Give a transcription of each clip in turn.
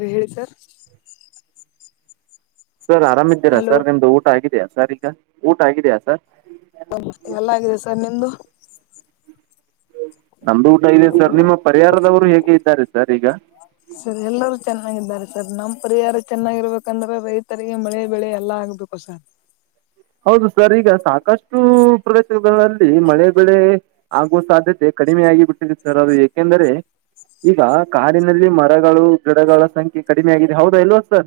ರಹಳ್ಕರ್ sir ಆರಾಮಿದ್ದೀರಾ sir ನಿಮ್ದು ಊಟ ಆಗಿದೆಯಾ ಸರ್ ಈಗ ಊಟ ಆಗಿದೆಯಾ ಸರ್ ಎಲ್ಲಾಗಿದೆ ಸರ್ ನಿಮ್ದು ನಮ್ದು ಊಟ ಇಲ್ಲ ಸರ್ ನಿಮ್ಮ ಪರಿಹಾರದವರು ಹೇಗೆ ಇದ್ದಾರೆ ಸರ್ ಈಗ ಸರ್ ಎಲ್ಲರೂ ಚೆನ್ನಾಗಿದ್ದಾರೆ ಸರ್ ನಮ್ ಪರಿಹಾರ ಚೆನ್ನಾಗಿರ್ಬೇಕಂದ್ರೆ ರೈತರಿಗೆ ಮಳೆ ಬೆಳೆ ಎಲ್ಲಾ ಆಗ್ಬೇಕು ಸರ್ ಹೌದು ಸರ್ ಈಗ ಸಾಕಷ್ಟು ಪ್ರದೇಶಗಳಲ್ಲಿ ಮಳೆ ಬೆಳೆ ಆಗುವ ಸಾಧ್ಯತೆ ಕಡಿಮೆ ಆಗಿಬಿಟ್ಟಿದೆ ಸರ್ ಅದು ಏಕೆಂದರೆ ಈಗ ಕಾರಿನಲ್ಲಿ ಮರಗಳು ಗಿಡಗಳ ಸಂಖ್ಯೆ ಕಡಿಮೆ ಆಗಿದೆ ಹೌದಾ ಇಲ್ವಾ ಸರ್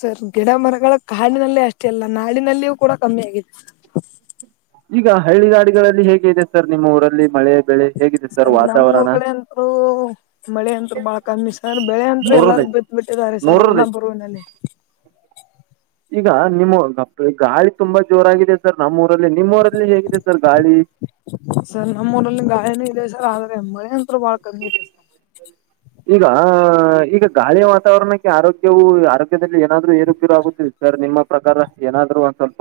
ಸರ್ ಗಿಡ ಮರಗಳ ಕಾಡಿನಲ್ಲೇ ಅಷ್ಟೇ ಅಲ್ಲ ನಾಡಿನಲ್ಲಿಯೂ ಕೂಡ ಕಮ್ಮಿ ಆಗತ್ತು ಹ ಈಗ ಹಳ್ಳಿ ಗಾಡಿಗಳಲ್ಲಿ ಹೇಗೆ ಇದೆ ಸರ್ ನಿಮ್ಮ ಊರಲ್ಲಿ ಮಳೆ ಬೆಳೆ ಹೇಗಿದೆ ಸರ್ ನಮ್ ಊರ್ ಕಡೆ ಅಂತರು ಮಳೆ ಅತ್ರು ಬಾಳ ಕಮ್ಮಿ ಸರ್ ಬೆಳೆ ಅಂತ ಎಲ್ಲಾರ ನೋಡೋದೈತಿ ಬಿತ್ ಬಿಟ್ಟಿದ ಸರ್ ಒನ ನೋಡೋದೈತಿ ಬರುವಿನಲ್ಲಿ ಈಗ ನಿಮ್ಮ ಗಾಳಿ ತುಂಬಾ ಜೋರಾಗಿದೆ ಸರ್ ನಮ್ಮ್ ಊರಲ್ಲಿ ನಿಮ್ಮ ಊರಲ್ಲಿ ಹೇಗಿದೆ ಸರ್ ಗಾಳಿ ಸರ್ ನಮ್ಮ ಊರಲ್ಲಿ ಗಾಯನೂ ಇದೆ ಸರ್ ಆದ್ರೆ ಎಮ್ಮ ತವಳ ಈಗ ಈಗ ಗಾಳಿಯ ವಾತಾವರಣಕ್ಕೆ ಆರೋಗ್ಯವು ಆರೋಗ್ಯದಲ್ಲಿ ಏನಾದ್ರೂ ಏರುಗ್ಯರು ಆಗುತ್ತಿಲ್ಲ ಸರ್ ನಿಮ್ಮ ಪ್ರಕಾರ ನಾದ್ ಒ ಸ್ವಪ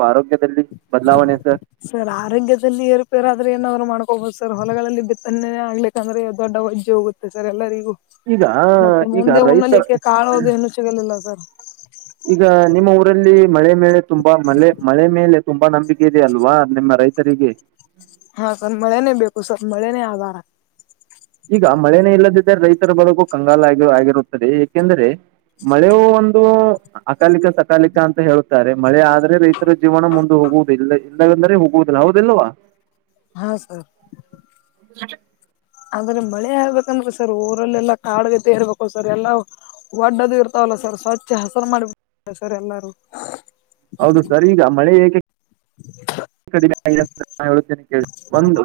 ಸರ್ ಆರಂಗ್ಯದಲ್ಲಿ ಏರುಪೇರಾದ್ರೆ ಏನ್ರು ಮಾಡ್ ಹೋಗದು ಸರ್ ಹೊಲಗಳಲ್ಲಿ ಬಿತ್ತನೆೇ ಆಗ್ಲಿಕ್ಕ ಅಂದ್ರೆ ದೊಡ್ಡ ಒಜ್ಜ ಹೋಗುತ್ತೆ ಸರ್ ಎಲ್ಲರಿಗೂ ಈಗ ಮತ್ತೆ ಈಗ ಮುಂದೆ ರೈತ ಉಣಲಿಕ್ಕೆ ಕಳೋದು ಏನು ಸಿಗಲಿಲ್ಲ ಸರ್ ಈಗ ನಿಮ್ಮ ಊರಲ್ಲಿ ಮಳೆ ಮೇಲೆ ತುಂಬಾ ಮಳೆ ಮಳೆ ಮೇಲೆ ತುಂಬಾ ನಂಬಿಕೆ ಇೆಯ ಅಲ್ವಾ ನಿಮ್ಮ ರೈತರಿಗೆ ಹಾ ಸ್ವ ಮಳೆನೇ ಬೇಕು ಸ್ವಲ್ಪ ಮಳೆನೇ ಆಾರ ಈಗ ಮಳೆನೇ ಇಲ್ಲದಿದ್ದ್ರ ರೈತರ ಬಳಗೂ ಕಂಗಾಲ ಆಗಿ ಆಗಿರುತ್ತದೆ ಏಕೆಂದ್ರೆ ಮಳೆಯ ಒಂದು ಅಕಾಲಿಕ ಸಕಾಲಿಕ ಅಂತ ಹೇಳ್ತಾರೆ ಮಳೆ ಆದ ರೆ ರೈತರ ಜೀವನ ಮುಂದ ಹೋಗುವುದಿಲ್ಲ ಇಲ್ಲಂದರೆ ಹೋಗುವುದಿಲ್ಲ ಹೌದಲ್ವಾ [inaudible] ಹಾ ಸರ್ ಅಂದ್ರೆ ಮಳೆ ಆಗ್ಬೇಕಂದ್ರೆ ಸರ್ ಊರಲ್ಲೆಲ್ಲಾ ಕಾಡ್ಗತೆ ಇರ್ಬೇಕು ಸರ್ ಎಲ್ಲಾ ಒಡ್ಡದು ಇರ್ತಾವಲ್ಲ ಸರ್ ಹಚ್ಚೆ ಹಸರು ಮಾಡಿಬ ಸರ್ ಎಲ್ಲಾರೂ ಹೌದು ಸರ್ ಈಗ ಮಳೆ ಹಏಕೆ ೇನೆ ಒಂದು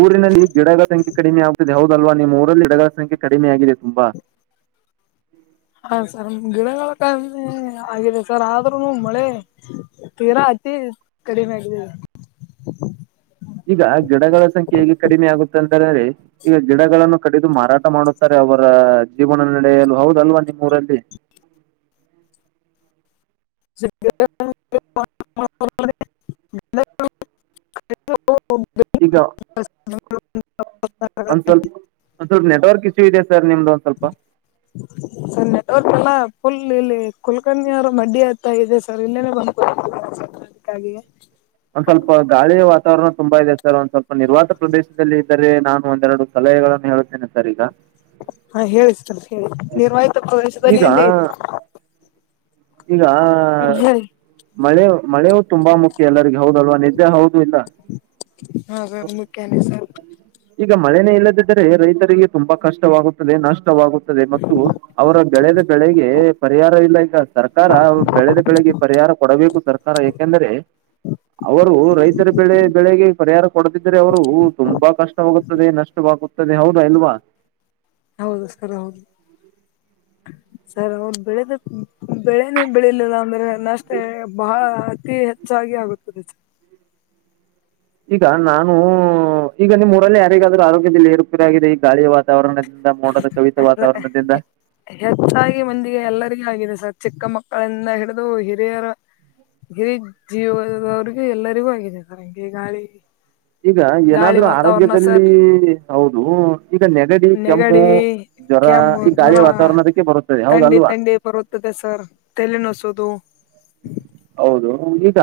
ಊರಿನಲ್ಲಿ ಗಿಡಗಳ ಸಂಖ್ಯೆ ಕಡಿಮೆ ಆ [inaudible] ಹೌದಲ್ವಾ ನಿಮ್ಮ್ ಊರಲ್ಲಿ ಹಿಡಗಳ ಸಂಖ್ಯೆ ಕಡಿಮೆ ಆಗಿದೆ ತುಂಬಾ ಹಾ ಸರ್ ಗಿಡಗಳ ಕಮ್ಮೆ ಆಗಿದೆ ಸರ್ ಆದ್ರೂನು ಮಳೆ ತೀರಾ ಆ ಅತಿ ಕಡಿಮೆಯಾಗಿದೆ ಈಗ ಗಿಡಗಳ ಸಂಖ್ಯೆ ಹೇಗೆ ಕಡಿಮೆ ಆಗುತ್ತೆ ಅಂತಂದ್ರೆ ಈಗ ಗಿಡಗಳನ್ನು ಕಡಿದು ಮಾರಾಟ ಮಾಡುತ್ತಾರೆ ಅವರ ಜೀವನ ನಡೆಯಲು ಹೌದಲ್ವಾ ನಿಮ್ಮ್ೂಊರಲ್ಲಿ [inaudible] ಸಿ ಈಗ [unintelligible] [inaudible] ಒಂದ್ ಸ್ವಲ್ಪ ಒಂದ್ ಸ್ವಲ್ಪ ನೆಟ್ವರ್ಕ್ ಇಶ್ಯೂ ಇದೆ ಸರ್ ನಿಮ್ದು ಒಂದ್ ಸ್ವಲ್ಪ ುಲ್ ಇಲ್ಲಿ ಕುಲ್ಕನ್ಯ್ರ ಮಡ್ಡಿ ಹತ್ತ ಇದೆ ಸರ್ ಇಲ್ಲೇನೆ ಬಂದು ಅದಕ್ಕಾಗಿ ಒಂದ್ ಸ್ವಲ್ಪ ಗಾಳಿ ವಾತಾವರಣ ತುಂಬಾ ಇದೆ ಸರ್ಂದ್ ಸ್ವಲ್ಪ ನಿರ್ವಾತ ಪ್ರದೇಶದಲ್ಲಿ ಇದ್ದರೆ ನಾನು ಒಂದೆರಡು ಸಲಹೆಗಳನ್ನು ಹಳ್ುತ್ತೇನೆ ಸರ್ ಈಗ ಹಾ ಹೇಳಿಸ್ತರ್ ಹೇಳ ನಿರ್ವಾಯಿತ ಪ್ರದೇಶದಲ್ಲಿ ಈಗ ಎಲ್ಲಿ ಈಗ ಮಳೆ ಮಳೆ ತುಂಬಾ ಮುಖ್ಯ ಎಲ್ಲರಿಗ ಹೌದಲ್ವಾ ನಿದ್ದೆ ಹೌದು ಇಲ್ಲ ಹಾ ಸರ್ ಮುಖ್ಯನ ಸರ್ ಈಗ ಮಳೆನೇ ಇಲ್ಲದಿದ್ದರೆ ರೈತರಿಗೆ ತುಂಬಾ ಕಷ್ಟವಾಗುತ್ತದೆ ನಷ್ಟ ನಷ್ಟ ವಾಗುತ್ತದೆ ಮತ್ತು ಅವರ ಬೆಳೆದ ಬೆಳೆಗೆ ಪರಿಹಾರ ಇಲ್ಲ ಈಗ ಸರ್ಕಾರ ಬೆಳೆದ ಬೆಳಗ್ಗೆ ಪರಿಹಾರ ಕೊಡಬೇಕು ಸರ್ಕಾರ ಯಾಕೆಂದ್ರೆ ಅವರು ರೈತರ ಬೆಳೆ ಬೆಳೆಗೆ ಪರಿಹಾರ ಕೊಡದಿದ್ದ್ರೆ ಅವರು ತುಂಬಾ ಕಷ್ಟವಾಗುತ್ತದೆ ನಷ್ಟವಾಗುತ್ತದೆ ಹೌದಾ ಇಲ್ವಾ ಹೌದು ಸರ್ ಹೌದು ಸರ್ ಅವರು ಬೆಳೆದ ಬೆಳೆನ ಬೆಳಿಲಿಲ್ಲ ಅಂದ್ರೆ ನ್ನಷ್ಟೇ ಬಹಳ ಅತಿ ಹೆಚ್ಚಾಗಿ ಆಗುತ್ತದೆ ಈಗ ನಾನು ಈಗ ನಿಮ್ಮ್ ಊರಲ್ಲಿೇ ಯಾರಿಗಾದ್ೂ ಆರೋಗ್ಯದಲ್ಲಿ ಏರುಪಿರ ಆಾಗಿದೆ ಈ ಗಾಳಿಯ ವಾತಾವರಣ ಹೆಚ್ಚಾಗಿ ಮಂದಿಗೆ ಎಲ್ಲರಿಗೂ ಆಗಿದೆ ಸರ್ ಚಿಕ್ಕ ಮಕ್ಕಳಿಂದ ಹಿಡಿದು ಹಿರಿಯರ ಹಿ ಜೀವದವ್ರಗೂ ಎಲ್ಲರಿಗೂ ಆಗಿದೆ ಸರ್ ಹಂಗೆ ಗಾಳಿ ಈಗ ಗಾಳಿ ಏನಾದ್ರೂ ವಾತಾವರಣ ಆರೋಗ್ಯದಲ್ಲಿ ಸರ್ ಹೌದು ಈಗ ನೆಗಡಿ ಕೆಮ್ಮು ಜ್ವರ ಕೆಮ್ಮ ಈ ಗಾಳಿ ಜ್ವರ ವಾತಾವರಣದಕ್ಕೆ ಬರುತ್ತದೆ ಂಡಿ ಹೌದಲ್ವಾ ತಂಡಿ ಬರುತ್ತದೆ ಸರ್ ತಲೆ ನಸೋದು ಹೌದು ಈಗ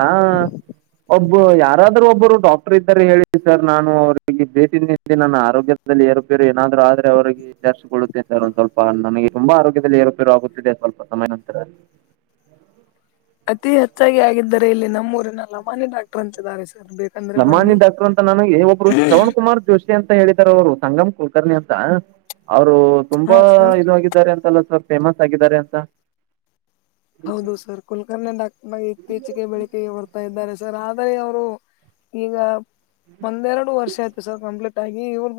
ಒಬ್ಬ ಯಾರಾದ್ರೂ ಒಬ್ಬರು ಡಾಕ್ಟರ್ ಇದ್ದಾರೆ ಹೇಳಿ ಸರ್ ನಾನು ಅವ್ರಿಗೆ ಭೇಟಿ ನಿಂತೆ ನನ್ನ ಆರೋಗ್ಯ ಏರರುಪೇರು ಏನಾದ್ೂ ಆದ್ರೆ ಅವರಿಗೆಗೆಚಿಸಿಕೊಳ್ಳುತ್ತೆ ಸರ್ ಒಂದ ಸ್ವಲ್ಪ ನನಗೆ ತುಂಬಾ ಆರೋಗ್ಯದಲ್ಲಿ ಏರರುಪೇರು ಆಗುತ್ತಿದೆ ಸರ್ ಸ್ವಲ್ಪ ಸಮಯ ನಂತರ ಅತಿ ಹೆಚ್ಚಾಗಿ ಆಗರೆ ಇಲ್ಲಿ ನಮ್ಮ ಊರಿನ ರಮಾನಿ ಡಾಕ್ಟರ್ ಅಂತ ನಮಾನಿ ಡಾಕ್ಟರ್ ಅಂತ ನನು ಒಬ್ರು ಶ್ರವಣ ಕುಮಾರ್ ಜೋಶಿ ಅಂತ ಹೇಳಿದ್ದಾರೆ ಅವರು ಸಂಗಮ್ ಕುಲ್ಕರ್ಣಿ ಅಂತ ಅವರು ಹಾ ತುಂಬಾ ಸರ್ ಇದಾಗಿದ್ದಾರೆ ಅಂತಲ್ಲ ಸರ್ ಫೇಮಸ್ ಆಗಿದ್ದಾರೆ ಅಂತ ಹೌದು ಸರ್ ಕುಲ್ಕರ್ಣೆ ಡಾಕ್ಟ ಇತ್ತೀಚೆಗೆ ಬೆಳಿೆಗೆ ಬರ್ತಾ ಇದ್ದಾರೆ ಸರ್ ಆದರೆ ಅವರು ಈಗ ಒಂದೆರಡು ವರ್ಷ ಆಯ್ತು ಸರ್ ಕಂಪ್ಲೀಟ್ ಆಗಿ ಇವ್ರ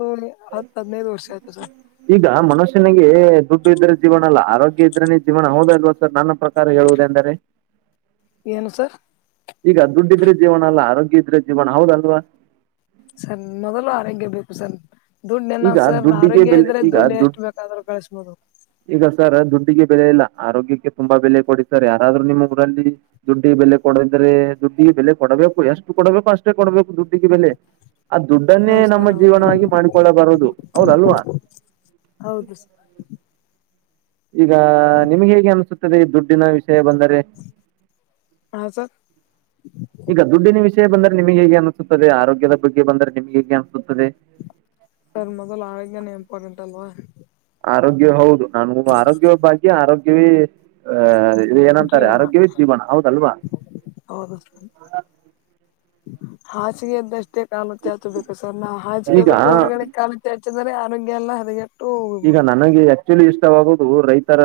ಈಗ ಮನುಷ್ಯನಿಗೆ ದುಡ್ಬ ಇದ್ದರೆ ಜೀವನಲ್ಲ ಆರೋಗ್ಯ ಇದ್ರ ನೀ ಜೀವನ ಹೌದಲ್ವಾ ಸರ್ ನನ್ನ ಪ್ರಕಾರ ಹೇಳುವುದು ಎಂದರೆ ಏನು ಸರ್ ಈಗ ದುಡ್ಡಿದ್ರೆ ಜೀವನ ಅಲ್ಲ ಆರೋಗ್ಯ ಇದ್ರೆ ಜೀವನ ಹೌದಲ್ವಾ ಸರ್ ನಗಲು ಆರೋಗ್ಯ ಬೇಕು ಸರ್ ದುಂಡ್ ಏನ ಈಗ ಸರ್ ದುಡ್ಡಿಗೆ ಆರೋಗ್ಯ ಬೆಲೆ ಇದ್ರೆ ಈಗ ದುಂಡ್ ಎಷ್ಟು ದುಡ್ಡು ಬೇಕಾದ್ರೂ ಕಳ್ಿಸಬೋದು ಈಗ ಸರ್ ದುಡ್ಡಿಗೆ ಬೆಲೆ ಇಲ್ಲ ಆರೋಗ್ಯಕ್ಕೆ ತುಂಬಾ ಬೆಲೆ ಕೊಡಿ ಸರ್ ಯಾರಾದ್ರೂ ನಿಮ್ಮ ಊರಲ್ಲಿ ದುಡ್ಡಿಗೆ ಬೆಲೆ ಕೊ ಕೊದ್ರೆ ದುಡ್ಡಿಗೆ ಬೆಲೆ ಕೊಡಬೇಕು ಎಷ್ಟು ಕೊಡಬೇಕು ಅಷ್ಟೇ ಕೊಡಬೇಕು ದುಡ್ಡಿಗೆ ಬೆಲೆ. ಆ ದುಡ್ಡನ್ನೇ ಹೌದು ನಮ್ಮ ಸರ್ ಹೌದು ಹೌದು ಜೀವನವಾಗಿ ಮಾಡಿಕೊಳ್ಳ ಬಾ ರುದು ಹೌದಲ್ವಾ. ಹೌದು ಸರ್. ಈಗ ನಿಮ್ಗೆ ಹೇಗೆ ಅನ್ಸುತ್ತದೆ ದುಡ್ಡ್ ದಿನ ವಿಷಯ ಬಂದರೆ. ಹಾ ಸರ್ ಈಗ ದುಡ್ಡಿನ ವಿಷಯ ಬಂದರೆ ನಿಮಗೆ ಹೇಗೆ ಅನಿಸುತ್ತದೆ ಆರೋಗ್ಯದ ಬಗ್ಗೆ ಬಂದರೆ ನಿಮಗೆ ಹೆಂಗೆ ಅನಿಸ್ ಸರ್ ಮೊದಲು ಆರೋಗ್ಯನೇ ಇಂಪಾರ್ಟೆಂಟ್ ಅಲ್ವಾ. ಆರೋಗ್ಯ ಹೌದು ನಾನ ಆರೋಗ್ಯವೇ ಭಾಗ್ಯ ಆರೋಗ್ಯವೇ ಆಹ ಇದು ಏನಂತಾರೆ ಜೀವನ ಆರೋಗ್ಯವೇ ಜೀವನ ಹೌದಲ್ವಾ. ಹೌದು ಸರ್ ಹಾಸಿಗೆ ಇದ್ದಷ್ಟೇ ಕಾಲು ಚಾಚಬೇಕು ಸರ್ ನಾವು ಹಾಸಿಗೆ ಈಗ ಬಿಟ್ಟು ಹೊರಗಡೆ ಕಾಲು ಚಾಚ ಚಿದರೆ ಆರೋಗ್ಯ ಎಲ್ಲ ಹದಗೆ ಈಗ ನನಗೆ ಆಕ್ಚುಲಿ ಇಷ್ಟವಾಗು ರೈತರ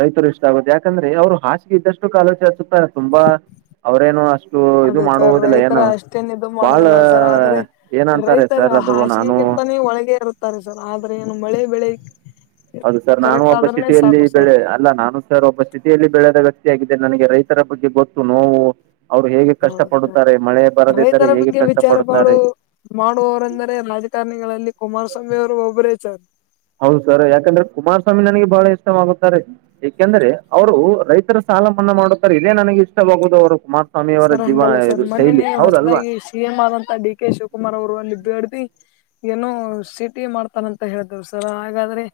ರೈತರು ಇಷ್ಟ ಆಗುದು ಯಾಕಂದ್ರೆ ಅವ್ರು ಹಾಸಿಗೆ ಇದ್ದಷ್ಟು ಕಾಲು ಚಾಚ್ ತುಂಬಾ ಅವ್ರೇನು ಅಷ್ಟ್ ಅದೇ ಸರ್ ರೈತರ ಅಷ್ಟೇನ್ ಇದು ಬಾಳ ಮಾಡೋದಿಲ್ಲ ಸರ್ ಆದ್ರೆ ಏನಂತಾರೆ ರೈತರ ಸರ್ ಅದು ನಾನು ಹಾಸಿಗೆಗೆ ನೇ ಒಳಗೆ ಇರುತ್ತಾರೆ ಸರ್ ಆದ್ರೆ ಏನು ಮಳೆ ಬೆಳೆಯಕ್ ಹೌದು ಸರ್ ನಾನು ಒಬ್ಬ ಸಿಟಿಯಲ್ಲಿ ಸರ್ ಬೆಳೆ ಅಲ್ಲ ನಾನು ಸರ್ ಒಬ್ಬ ಸಿಟಿಯಲ್ಲಿ ಬೆಳೆದಾಗ [unintelligible] ನನಗೆ ರೈತರ ಬಗ್ಗೆ ಗೊತ್ತು ನೋವು ಅವ್ರು ಹೇಗೆ ಕಷ್ಟ ಹೌದು ಸರ್ ಪಡುತ್ತಾರೆ ಮಳೆ ಬರದಿದ್ದರೆ ರೈತರ ಹೇಗೆ ಬಗ್ಗೆ ಕಷ್ಟ ವಿಚಾರ ಪಡುತ್ತಾರೆ. ಮಾಡು ಮಾಡುವವರೆಂದರೆ ರಾಜಕಾರಣಿಗಳಲ್ಲಿ ಕುಮಾರಸ್ವಾಮಿ ಅವರು ಒಬ್ಬರೇ ಸರ್. ಹೌದು ಸರ್ ಯಾಕಂದ್ರೆ ಕುಮಾರಸ್ವಾಮಿ ನನಗೆ ಬಹಳ ಇಸ್ ಇಷ್ಟವಾಗುತ್ತಾರೆ ಏಕೆಂದ್ರೆ ಅವರು ರೈತರ ಸಾಲ ಮನ್ನಾ ಮಾಡುತ್ತಾರೆ ಇದೇ ನನಗೆ ಇಷ್ಟವಾಗುದು ಅವರು ಕುಮ್ ಸರ್ ಹಂಗಲ್ಲ ಸರ್ ಮೊನ್ನೆ ನೀವು ಹೊಸದಾಗಿ ಸಿ ಎಂ ಆದಂತ ಡಿ ಕೆ ಶಿವಕುಮಾರ್ ಅವರು ಒಂದು ನಿ ಏನೋ ಸಿಟಿ ಮಾಡ್ತಾನಂತ ಹೇಳಿದ್ ಸರ್ ಹಾಗಾದ್ರೆ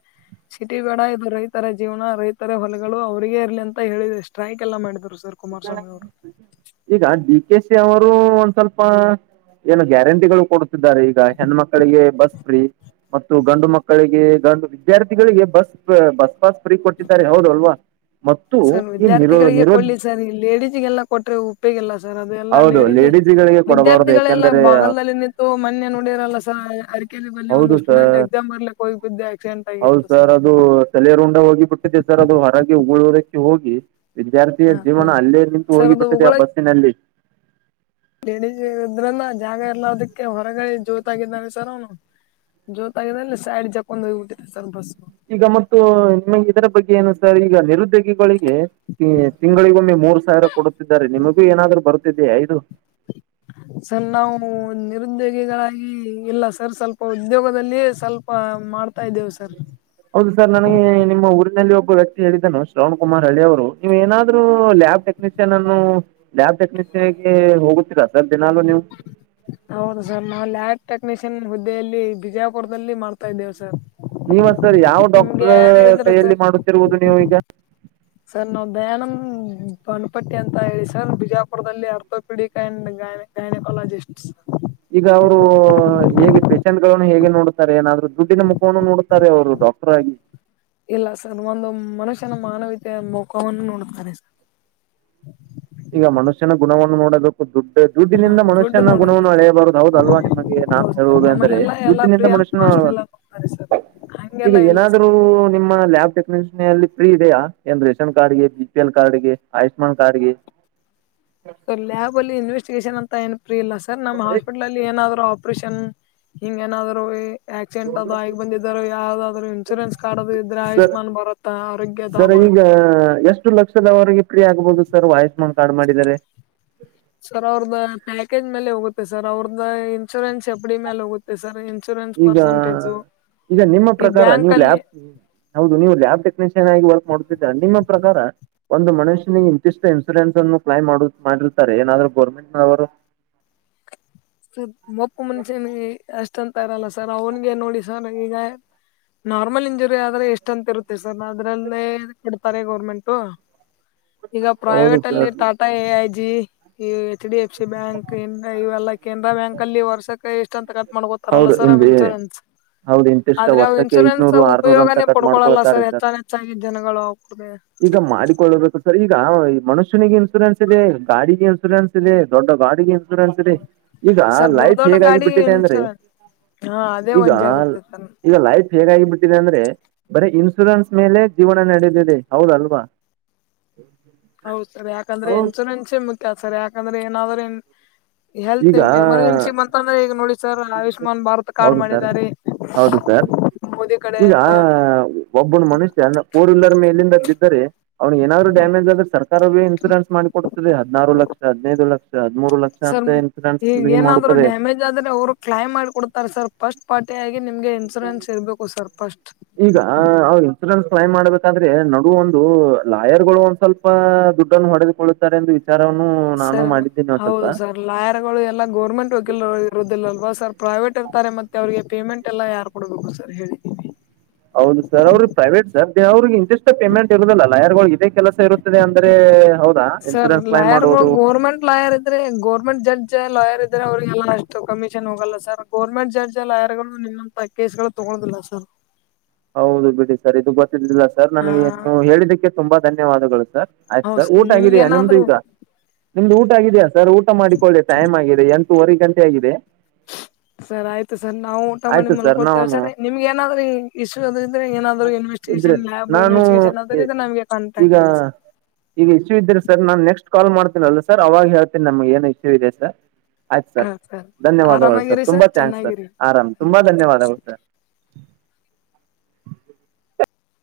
ಸಿಟಿ ಬೇಡ ಇದು ರೈತರ ಜೀವನ ರೈತರ ಹೊಲಗಳು ಅವ್ರರಿಗೆ ಇರ್ಲಿ ಅಂತ ಹೇಳಿ ಸ್ಟ್ರೈಕ್ ಎಲ್ಲಾ ಮಾಡಿದ್ರು ಸರ್. ಸರ್ ಕುಮಾರ್ ಸ್ವಾಮಿ ಅವ್ರು. ಈಗ ಡಿ ಕೆ ಸಿ ಅವ್ರು ಒಂದ್ ಸ್ವಲ್ಪ ಏನು ಗ್ಯಾರಂಟಿಗಳು ಕೊಡ್ ಈಗ ಹೆಣ್ಣ್ ಮಕ್ಕಳಿಗೆ ಬಸ್ ಫ್ರೀ ಮತ್ತು ಗಂಡು ಮಕ್ಕಳಿಗೆ ಗಂಡು ವಿದ್ಯಾರ್ಥಿಗಳಿಗೆ ಬಸ್ ಬಸ್ ಪಾಸ್ ಫ್ರೀ ಕೊಟ್ಟಿದ್ದಾರೆ ಹೌದು ಅಲ್ವಾ. ಮತ್ತು ಸರ್ ಈ ನಿರೋ ವಿದ್ಯಾರ್ಥಿಗಳಿಗೆ ನಿರೋದ್ ಕೊಡ್ಲಿ ಸರ್ ಈ ಲೇಡೀಸ್ಗೆಲ್ಲ ಕೊಟ್ರೆ ಉಪಯೋಗಿಲ್ಲ ಸರ್ ಅದೆಲ್ಲಾ ಹೌದು ಲೇಡೀಸ್ ಲೇಡೀಸ್ಗಳಿಗೆ ಕೊಡಬಾರದು ವಿದ್ಯಾರ್ಥಿಗಳೆಲ್ಲ ಯಾಕೆಂದರೆ ಬಾಗಲ್ದಲ್ಲಿ ನಿಂತು ಮೊನ್ನೆ ನುಡಿಯರೆಲ್ಲ ಸರ್ ಅರ್ ಹೌದು ಸರ್ ಬಿದ್ದು ಆಕ್ಸಿಡೆಂಟ್ ಹೌದ್ ಆಗಿತ್ತು ಸರ್ ಅದು ತಲೆರುಂಡ ಹೋಗಿಬಿ ಬಿಟ್ಟಿದೆ ಸರ್. ಸರ್ ಅದು ಹೊರಗೆ ಊರವ್ರೆ ಹೋಗಿ ವಿದ್ಯಾರ್ಥಿಯ ಹಾ ಜೀವನ ಸರ್ ಅಲ್ಲೇ ನಿಂತು ಸರ್ ಹೋಗಿ ಬಿಟ್ಟಿದೆ ಆ ಬಸ್ಸಿನಲ್ಲಿ. ಲೇಡಜ ಇದ್ರನ್ನ ಜಾಗ ಇರ್ಲ್ಲ ಅದಕ್ಕೆ ಹೊರಗಡೆ ಜೋತಗಿದ್ದಾನೆ ಸರ್ ಅವನು. [unintelligible] ಅಲ್ಲಿ ಸೈಡ್ ಜಪೊಂಡ ಹೋಗಿಬಿಟ್ಟಿದೆ ಸ್ವಲ್ಪ ಈಗ ಮತ್ತು ನಮ್ಮ ಇದರ ಬಗ್ಗೆ ಏನು ಸರ್ ಈಗ ನಿರುದ್ಯೋಗಿಗಳಿಗೆ ತಿಂಗಳಿಗೊಮ್ಮೆ ಮೂರ್ ಸಾವಿರ ಕೊಡುತ್ತಿದ್ದಾರೆ ನಿಮಗೂ ಏನಾದ್ರು ಬರ್ತಿದೆಯಾ ಇದು. [inaudible] ಸರ್ ನಾವು ನಿರುದ್ಯೋಗಿಗಳಾಗಿ ಇಲ್ಲ ಸರ್ ಸ್ವಲ್ಪ ಉದ್ಯೋಗದಲ್ಲಿಯೇ ಸ್ವಲ್ಪ ಮಾಡ್ತಾ ಇದ್ದೇವು ಸರ್. ಹೌದು ಸರ್ ನನಗೆ ನಿಮ್ಮ ಊರಿನಲ್ಲಿ ಒಬ್ ವ್ಯಕ್ತಿ ಹೇಳಿದ್ದನು ಶ್ರವಣ ಕುಮಾರ್ ಹಳ್ಳಿ ಅವರು ನೀವು ಏನಾದ್ ಲ್ಯಾಬ್ ಟೆಕ್ನಿಷಿಯನ್ ಅನ್ನು ಲ್ಯಾಬ್ ಟೆಕ್ನಿಷಿಯನ್ [unintelligible] ಹೋಗುತ್ತೀರಾ ಸರ್ ದಿನಾಲು ನೀವು. ಹೌದು ಸರ್ ನಾವು ಲ್ಯಾಬ್ ಟೆಕ್ನಿಷಿಯನ್ ಹುದ್ದೆಯಲ್ಲಿ ಬಿಜಾಪುರದಲ್ಲಿ ಮಾಡ್ತಾ ಇದ್ದೇವೆ ಸರ್. ನೀವ ಸರ್ ಯಾವ ನಿಮ್ಗೆ ಡಾಕ್ಟರ್ ಯಾರು ಹೇಳಿದ್ರು ಕೈಯಲ್ಲಿ ಸರ್ ಮಾಡುತ್ತಿರ್ವುದು ನೀವು ಈಗ. ಸರ್ ನಾವು ದಯಾನಂದ್ ಬನ್ಪಟ್ಟಿ ಅಂತ ಹೇಳಿ ಸರ್ ಬಿಜಾಪುರದಲ್ಲಿ ಆರ್ಥೋಪೀಡಿಕ ಅಂಡ್ [unintelligible] ಗ್ಯಾಂನಕಾಲೋಜಿಸ್ಟ್. ಈಗ ಅವ್ರು ಹೇಗೆ ಪೇಷೆಂಟ್ ಗಳನ್ನು ಹೇಗೆ ನೋಡ್ುತ್ತಾರೆ ಏನಾದ್ೂ ದುಡ್ಡಿನ ಮುಖವನ್ನು ನೋಡ್ುತ್ತಾರೆ ಅವರು ಡಾಕ್ಟರ್ ಆಗಿ ಇಲ್ಲ ಸರ್ ಒಂದು ಮನುಷ್ಯನ ಮಾನವೀತೆೆಯ ಮುಖವನ್ನು ನೋಡತಾರೆ [inaudible] ಈಗ ಮನುಷ್ಯನ ಗುಣವನ್ನು ನೋಡದಕ್ಕೂ ದುಡ್ ಹಾ ದುಡ್ಡಿನಿಂದ ದುಡ್ಡು ಮನುಷ್ಯನ ನೋಡಲ್ಲ ಗುಣವನ್ನು ಅಳೆಯಬಾರದು ಹೌದಲ್ವಾ ನಿಮಗೆ ನಾನು ಹೌದು ಸರ್ ಹೇಳುವುದು ಅಂದ್ರೆ ನಮ್ಮಲ್ಲೆಲ್ಲಾ ಎಲ್ಲಾ ಫ್ರೀ ದುಡ್ಡಿನಿಂದ ಮನುಷ್ಯನ [inaudible] ಈಗ ಇಲ್ಲ ಸರ್ ಏನಾದ್ರು ನಿಮ್ಮ ಲ್ಯಾಬ್ ಟೆಕ್ನ ಲ್ಲಿ ಫ್ರೀ ಇದೆಯಾ ಏಂದ ರೇಷನ್ ಕಾರ್ಡ್ಗೆ ಬಿ ಪಿ ಎಲ್ ಕಾರ್ಡ್ ಗೆ ಆಯುಷ್ಮಾನ್ ಕಾರ್ಡ್ ಗೆ ಸರ್ ಲ್ಾ ಅಲ್ಲಿ ಇನ್ವೆಸ್ಿಗೇಷನ್ ಅಂತ ಏನು ಪ್ರ ಇಲ್ಲ ಸರ್ ನಮ್ಮ್ ಹಾಸ್ಪಿಟಲ್ಲ್ಲಿ ಏನಾದ್ರು ಡಿಪ್ರೆಷನ್ ಹಿಂಗೆ ಏನಾದರು ಆಕ್ಸಿಡೆಂಟ್ ಅದ ಆಗಿ ಬಂದಿದರು ಯಾವ್ದದಾದ್ರರು ಇನ್ಶೂರೆನ್ಸ್ ಕಾರ್ಡ್ ಅ ಇದ್ರೆ ಸರ್ ಆಯುಷ್ಮಾನ್ ಬರುತ್ತಾ ಆರೋಗ್ಯದ ಸರ್ ಈಗ ಎಷ್ಟು ಲಕ್ಷದವರೆಗೆ ಫ್ರೀ ಆಗ್ಬಹುದು ಸರ್ ಆಯುಷ್ಮಾನ್ ಕಾರ್ಡ್ ಮಾಡರೆ ಸರ್ ಅವ್ರದ ಪ್ಯಾಕೇಜ್ ಮೇಲೆ ಹೋಗುತ್ತೆ ಸರ್ ಅವ್ರ್ದ ಇನ್ಶೂರೆನ್ಸ್ ಎಪ್ಡಿ ಮೇಲೆ ಹೋಗುತ್ತೆ ಸರ್ ಇನ್ರೆನ್ಸ್ ಈಗ ಪರ್ಸೆಂಟೇಜು ಈಗ ನಿಮ್ಮ ಈ ಪ್ರಕಾರ ಬ್ಯಾಂಕ್ ನೀವು್ ಅಲ್ಲಿ ಲ್ಯಾಬ್ ಹೌದು ನೀವು ಲ್ಯಾಬ್ ಟೆಕ್ನಿಷಿಯನ್ ಆಗಿ ವರ್ಕ್ ಮಾಡುತ್ತಿದ್ದ್ರರ ನಿಮ್ಮ ಪ್ರಕಾರ ಒಂದು ಮನುಷ್ಯನ ಇಂತಿಷ್ಟು ಇನ್ಸೂರೆನ್ಸ್ ಅನ್ನು ಕ್ಲೈಮ್ ಮಾಡ ಮಾಡಿರ್ತಾರೆ ಏನಾದ್ರು ಗೋರ್ಮೆಂಟ್ ನವರು ಹ ಸರ್ ಮಪ್ಪು ಮನ್ಷ್ಯನ ಅಷ್ಟ ಅಂತ ಇರಲ್ಲ ಸರ್ ಅವ್ನ್ಿಗೆ ನೋಡಿ ಸರ್ ಈಗ ನಾರ್ಮಲ್ ಇಂಜುರಿ ಆದ್ರೆ ಎಷ್ಟ ಅಂತ ಇರುತ್ತೆ ಅದ್ರಲ್ಲೇ ಕೊಡ್ತಾರೆ ಗೌರ್ಮೆಂಟು ಈಗ ಹೌದು ಪ್ರೈವೇಟ್ ಅಲ್ಲಿ sir Tata A I G ಈ H D F C bank ಇ ಇವೆಲ್ಲ ಕೆನರಾ ಬ್ಯಾಂಕ್ ಅಲ್ಲಿ ವರ್ಷಕ್ಕೆ ಎಷ್ಟ ಅಂತ ಕಟ್ ಮಾಡ್ಕೋತಾರಲ್ಲ ಹೌದು ಸರ್ ಇಲ್ಲಿ ಇನ್ಶೂರೆನ್ಸ್ ಹೌದು ಇಂತಿಷ್ಟ ಆದ್ರೆವು ವರ್ಷಕ್ಕೆ ಇನ್ಶೂರೆನ್ಸ್ ಐದ್ನೂರು ಆರ್ನೂರು ಅಂತ ಉಪಯೋಗನೇ ಕಟ್ ಪಡ್ಕೊಳಲ್ಲ ಮಾಡ್ಕೊಳ್ತಾರೆ ಸರ್ ಹೆಚ್ಚನ್ ಹೆಚ್ಚಾಗಿ ಜನಗಳು ಅವ ಕುೂಡದೆ ಈಗ ಮಾಡಿಕೊಳ್ಳಬೇಕು ಈಗ ಮನುಷ್ಯನಿಗೆ ಇನ್ಸೂರೆನ್ಸ್ ಇದೆ ಗಾಡಿಗೆ ಇನ್ಸೂರೆನ್ಸ್ ಇದೆ ದೊಡ್ಡ ಗಾಡಿಗೆ ಇನ್ಶೂರೆನ್ಸ್ ಇದೆ ಈಗ ಸರ್ ದೊಡ್ಡ ಲೈಫ್ ದೊಡ್ಡ ಹೇಗಾಗಿ ಗಾಡಿ ಬಿಟ್ಟಿದೆ ಅಂದ್ರೆ ಇನ್ಶೂರೆನ್ಸ್ ಹಾ ಅದೇ ಈಗ ವಜ್ಜೆ ಆಗುತ್ತೆ ಸರ್ ಈಗ ಲೈಫ್ ಹೇಗಾಗಿಬಿಡ್ಟ್ಟಿದೆ ಅಂದ್ರೆ ಬರೀ ಇನ್ಶೂರೆನ್ಸ್ ಮೇಲೆ ಜೀವನ ನಡದಿದೆ ಹೌದಲ್ವಾ ಹೌದ ಸರ್ ಯಾಕಂದ್ರೆ ಹೌದು ಇನ್ಸೂರೆನ್ಸೇ ಮುಖ್ಯ ಸರ್ ಯಾಕಂದ್ರೆ ಏನಾದ್ರ ಎಲ್ತ್ ಈಗ ಎಮರ್ಜೆನ್ಸಿ ಮಂತ ಅಂದ್ರೆ ಈಗ ನೋ ಹೌದು ಸರ್ ಹೌದು ಸರ್ ಮೋದಿ ಕಡೆ ಈಗ ಅಂತ ಒಬ್ಬನ ಮನುಷ್ಯ ಫೋರ್ ವೀಲರ್ ಮೇಲಿಂದ ಬಿದ್ದರೆ ಅವ್ನು ನಾದ್ರು ಡ್ಯಾಮೇಜ್ ಆದ್ರ ಸರ್ಕಾರವೇ ಇನ್ಶೂರೆನ್ ಮಾಡಿ ಕೊಡ್ತರಿ ಹದ್ರು ಲಕ್ಷ ಹದಿನೈದು ಲಕ್ಷ ಹದ್ಮೂರು ಲಕ್ಷ ಸರ್ ಅಂತ ಇನ್ಸೂರೆನ್ಸ್ ಈಗ ಗ ಏನಾದ್ರು ಮಾಡುತ್ತಾರೆ ಡ್ಯಾಮೇಜ್ ಆದ್ರೆ ಅವರು ಮಾಡಿ ಕೊಡ್ತಾರೆ ಸರ್ ಫಸ್ಟ್ ಪಾರ್ಟಿ ಆಗಿ ನಿಮ್ಗೆ ಇನ್ಸೂರೆನ್ಸ್ ಇರ್ಬೇಕು ಸ್ವಲ್ಪಷ್ಟ ಕಲೈಮ್ ಮಾಡ್ಬೇಕಂದ್ರೆ ನಡು ಒಂದು ಲಾಯರ್ ಗಳು ಒಂದ್ ಸ್ವಲ್ಪ ದುಡ್ಡನ್ನು ಹೊಡೆದುಕೊಳ್ಳುತ್ತಾರೆ ಎಂದು ವಿಚಾರವನ್ನು ನಾನು ಸರ್ ಮಾಡಿದ್ದೀನಿ ಒಂದ್ ಸ್ವಲ್ಪ ಹೌದು ಸರ್ ಲಾಯರ್ ಗಳು ಎಲ್ಲಾ ಗೋರ್ಮೆಂಟ್ ವಕೀಲ ಇರುದಿಲ್ಲಲ್ವಾ ಸರ್ ಪ್ರೈವೇಟ್ ಇರ್ತಾರೆ ಮತ್ತೆ ಅವ್ರಿಗೆ ಪೇಮೆಂಟ್ ಎಲ್ಲ ಯಾರ್ು ಕೊಡಬೇಕು ಸರ್ ಹೇಳಿದೀಿ ಹೌದು ಸರ್ ಅವ್ರಗ್ ಪ್ರೈವೇಟ್ ಸರ್ ದೇವ್ರಿಗೆ ಇಂಷ್ಟ ಪೇಮೆಂಟ್ ಇರುದಲ್ಲ ಲ ನಾಯರ್ಗಳು ಇದೇ ಕೆಲಸ ಇರುತ್ತದೆ ಅಂದ್ರೆ ಹೌದಾ ಸರ್ ಇನ್ಸೂರೆನ್ಸ್ ಕ್ಲೈಮ್ ಲಾಯರ್ಗಳು ಮಾಡುವುದು ಗೋರ್ಮೆಂಟ್ ಲಾಯರ್ ಇದ್ರೆ ಗೋರ್ಮೆಂಟ್ ಜಡ್ಜ್ ಲಾಯರ್ ಇದ್ದಾರೆ ಅವ್ರರಿಗೆಲ್ಲ ಅಷ್ಟು ಕಮಿಷನ್ ಹೋಗಲ್ಲ ಸರ್ ಗೌರ್ಮೆಂಟ್ ಜಾರ್ಜ್ ಲಾಯರ್ ಗಳು ನಿಮ್ಮಂತ ಕೇಸ್ ತೊಂಡ ಹದಲ್ಲ ಸರ್ ಹೌದು ಬಿಡಿ ಸರ್ ಇದು ಗೊತ್ತರ್ಲಿಲ್ಲ ಸರ್ ಹಾ ನನಗೆ ನೀವು ಹೇಳಿದಕ್ಕೆ ತುಂಬಾ ಧನ್ಯವಾದಗಳು ಸರ್ ಹೌದು ಆಯ್ಸ ಸರ್ ನಿಮ್ಗೆ ಊಟಗಿದಯಾ ನಿಮ್ದು ಏನಾದ್ರು ಈಗ ನಿಮ್ದ ಊಟ ಆಗಿದೆಯಾ ಸರ್ ಊಟ ಮಾಡಿಕೊಳ್ಳಿ ಟೈಮ್ ಆಗಿದೆ ಎಂತೂವರೆ ಗಂಟೆ ಆಗಿದೆ ಸರಿ ಆಯ್ತು ಸರ್ ನಾವು ಊಟ ಮಾಡಿ ಆಯಿತು ಸರ್ ಮಲ್ಕೋತೇವೆ ನಾನು ಸರಿ ನಿಮ್ಗೆ ಏನಾದ್ರೂ ಇಷ್ಟ ಏನಾದ್ರು ಇದ್ರೆ ಇನ್ವೆಸ್ಟಗೇಷನ್ ಲ್ಬ್ ನಾನು ಇನ್ವೆಸ್ಟಿೇಷನ್ ಅ್ರ ಈ- ಇದೆ ನಮಗೆ ಈಗ ಕಾಟಾಕ್ಟ್ ಮಾಡಿ ಸರ್ ಈಗ ಇಶ್ಯೂ ಇದ್ದ್ರರಿ ಸರ್ ನಾನ್ ನೆಕ್ಸ್ಟ್ ಕಾಲ್ ಮಾಡ್ತೀನಲ್ಲ ಸರ್ ಅವಾಗ ಹೇಳ್ತನಿ ನಮ್ಗೆ ಏನು ಇಶ್ಯೂ ಇದೆ ಸರ್ ಆಯ್ತು ಹಾ ಸರ್ ಧನ್ಯವಾದಗಳು ಸರ್ ಆರಾಮಾಗಿರಿ ತುಂಬಾ ಥ್ಯಾಂಕ್ಸ್ ಸರ್ ಚೆನ್ನಾಗಿರಿ ಆರಾಮ್ ತುಂಬಾ ಧನ್ಯವಾದಗಳು ಸರ್